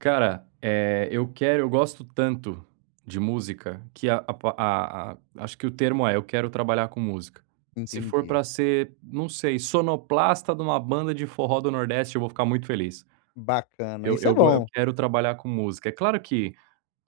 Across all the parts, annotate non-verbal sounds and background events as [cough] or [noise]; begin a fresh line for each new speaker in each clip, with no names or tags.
Cara, eh, eu quero eu gosto tanto de música que a a a a acho que o termo é: "Eu quero trabalhar com música." Se for
Entendi.
para ser, não sei, sonoplasta de uma banda de forró do Nordeste eu vou ficar muito feliz.
Bacana,
Eu
isso é
eu gos eu
bom.
quero trabalhar com música. É claro que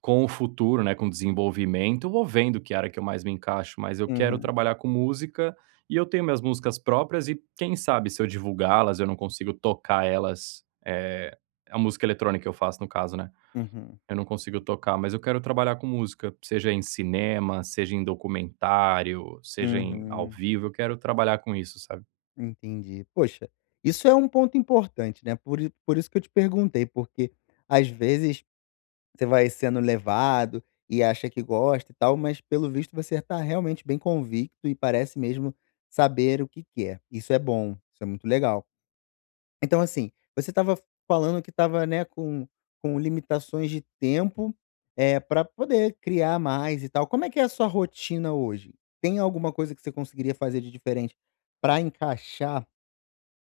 com o futuro, né, com o desenvolvimento, eu vou vendo que área que eu mais me encaixo, mas eu quero
Uhum.
trabalhar com música e eu tenho minhas músicas próprias e quem sabe se eu divulgá-las eu não consigo tocar elas, eh, a música eletrônica que eu faço, no caso, né?
Uhum.
Eu não consigo tocar, mas eu quero trabalhar com música, seja em cinema, seja em documentário, seja em ao
Uhum.
vivo, eu quero trabalhar com isso, sabe?
Entendi. Puxa, isso é um ponto importante, né? Por i por isso que eu te perguntei, porque às vezes você vai sendo levado e acha que gosta e tal, mas pelo visto você está realmente bem convicto e parece mesmo saber o que quer. Isso é bom, isso é muito legal. Então, assim, você estava falando que estava, né, com com limitações de tempo, eh, para poder criar mais e tal. Como é que é a sua rotina hoje? Tem alguma coisa que você conseguiria fazer de diferente para encaixar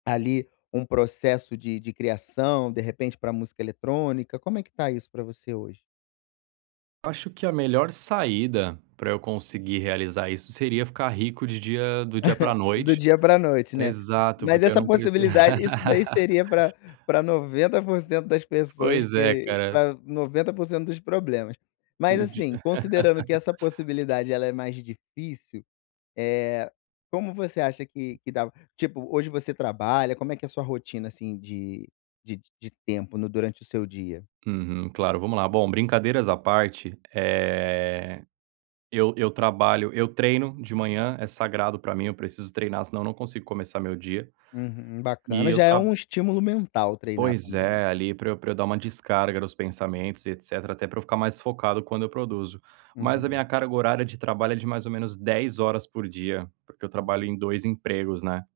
ali um processo de de criação, de repente para a música eletrônica? Como é que está isso para você hoje?
Acho que a melhor saída para eu conseguir realizar isso seria ficar rico de dia do dia para a
[giggles] Do
noite.
dia para a noite, né?
Exato,
Mas
porque eu
essa
não preci
possibilidade, isso daí seria para
[laughs]
para 90% das pessoas
Pois é,
que
cara.
para 90% dos problemas. Mas,
Um dia.
assim, considerando que essa
[laughs]
possibilidade ela é mais difícil, eh, como você acha que que dá tipo, hoje você trabalha, como é que é a sua rotina, assim, de de de tempo no durante o seu dia?
Uhum. Claro, vamos lá. Bom, brincadeiras à parte, eh, eu eu trabalho, eu treino de manhã. É sagrado para mim, eu preciso treinar, senão não consigo começar meu dia.
Uhum,
E
bacana.
eu
Já é
tra
um estímulo mental treinar
Pois
também.
é, ali, para eu para eu dar uma descarga nos pensamentos e etcétera. Até para eu ficar mais focado quando eu produzo. Mas a minha
Uhum.
carga horária de trabalho é de mais ou menos 10 horas por dia, porque eu trabalho
Hum.
em 2 empregos, né?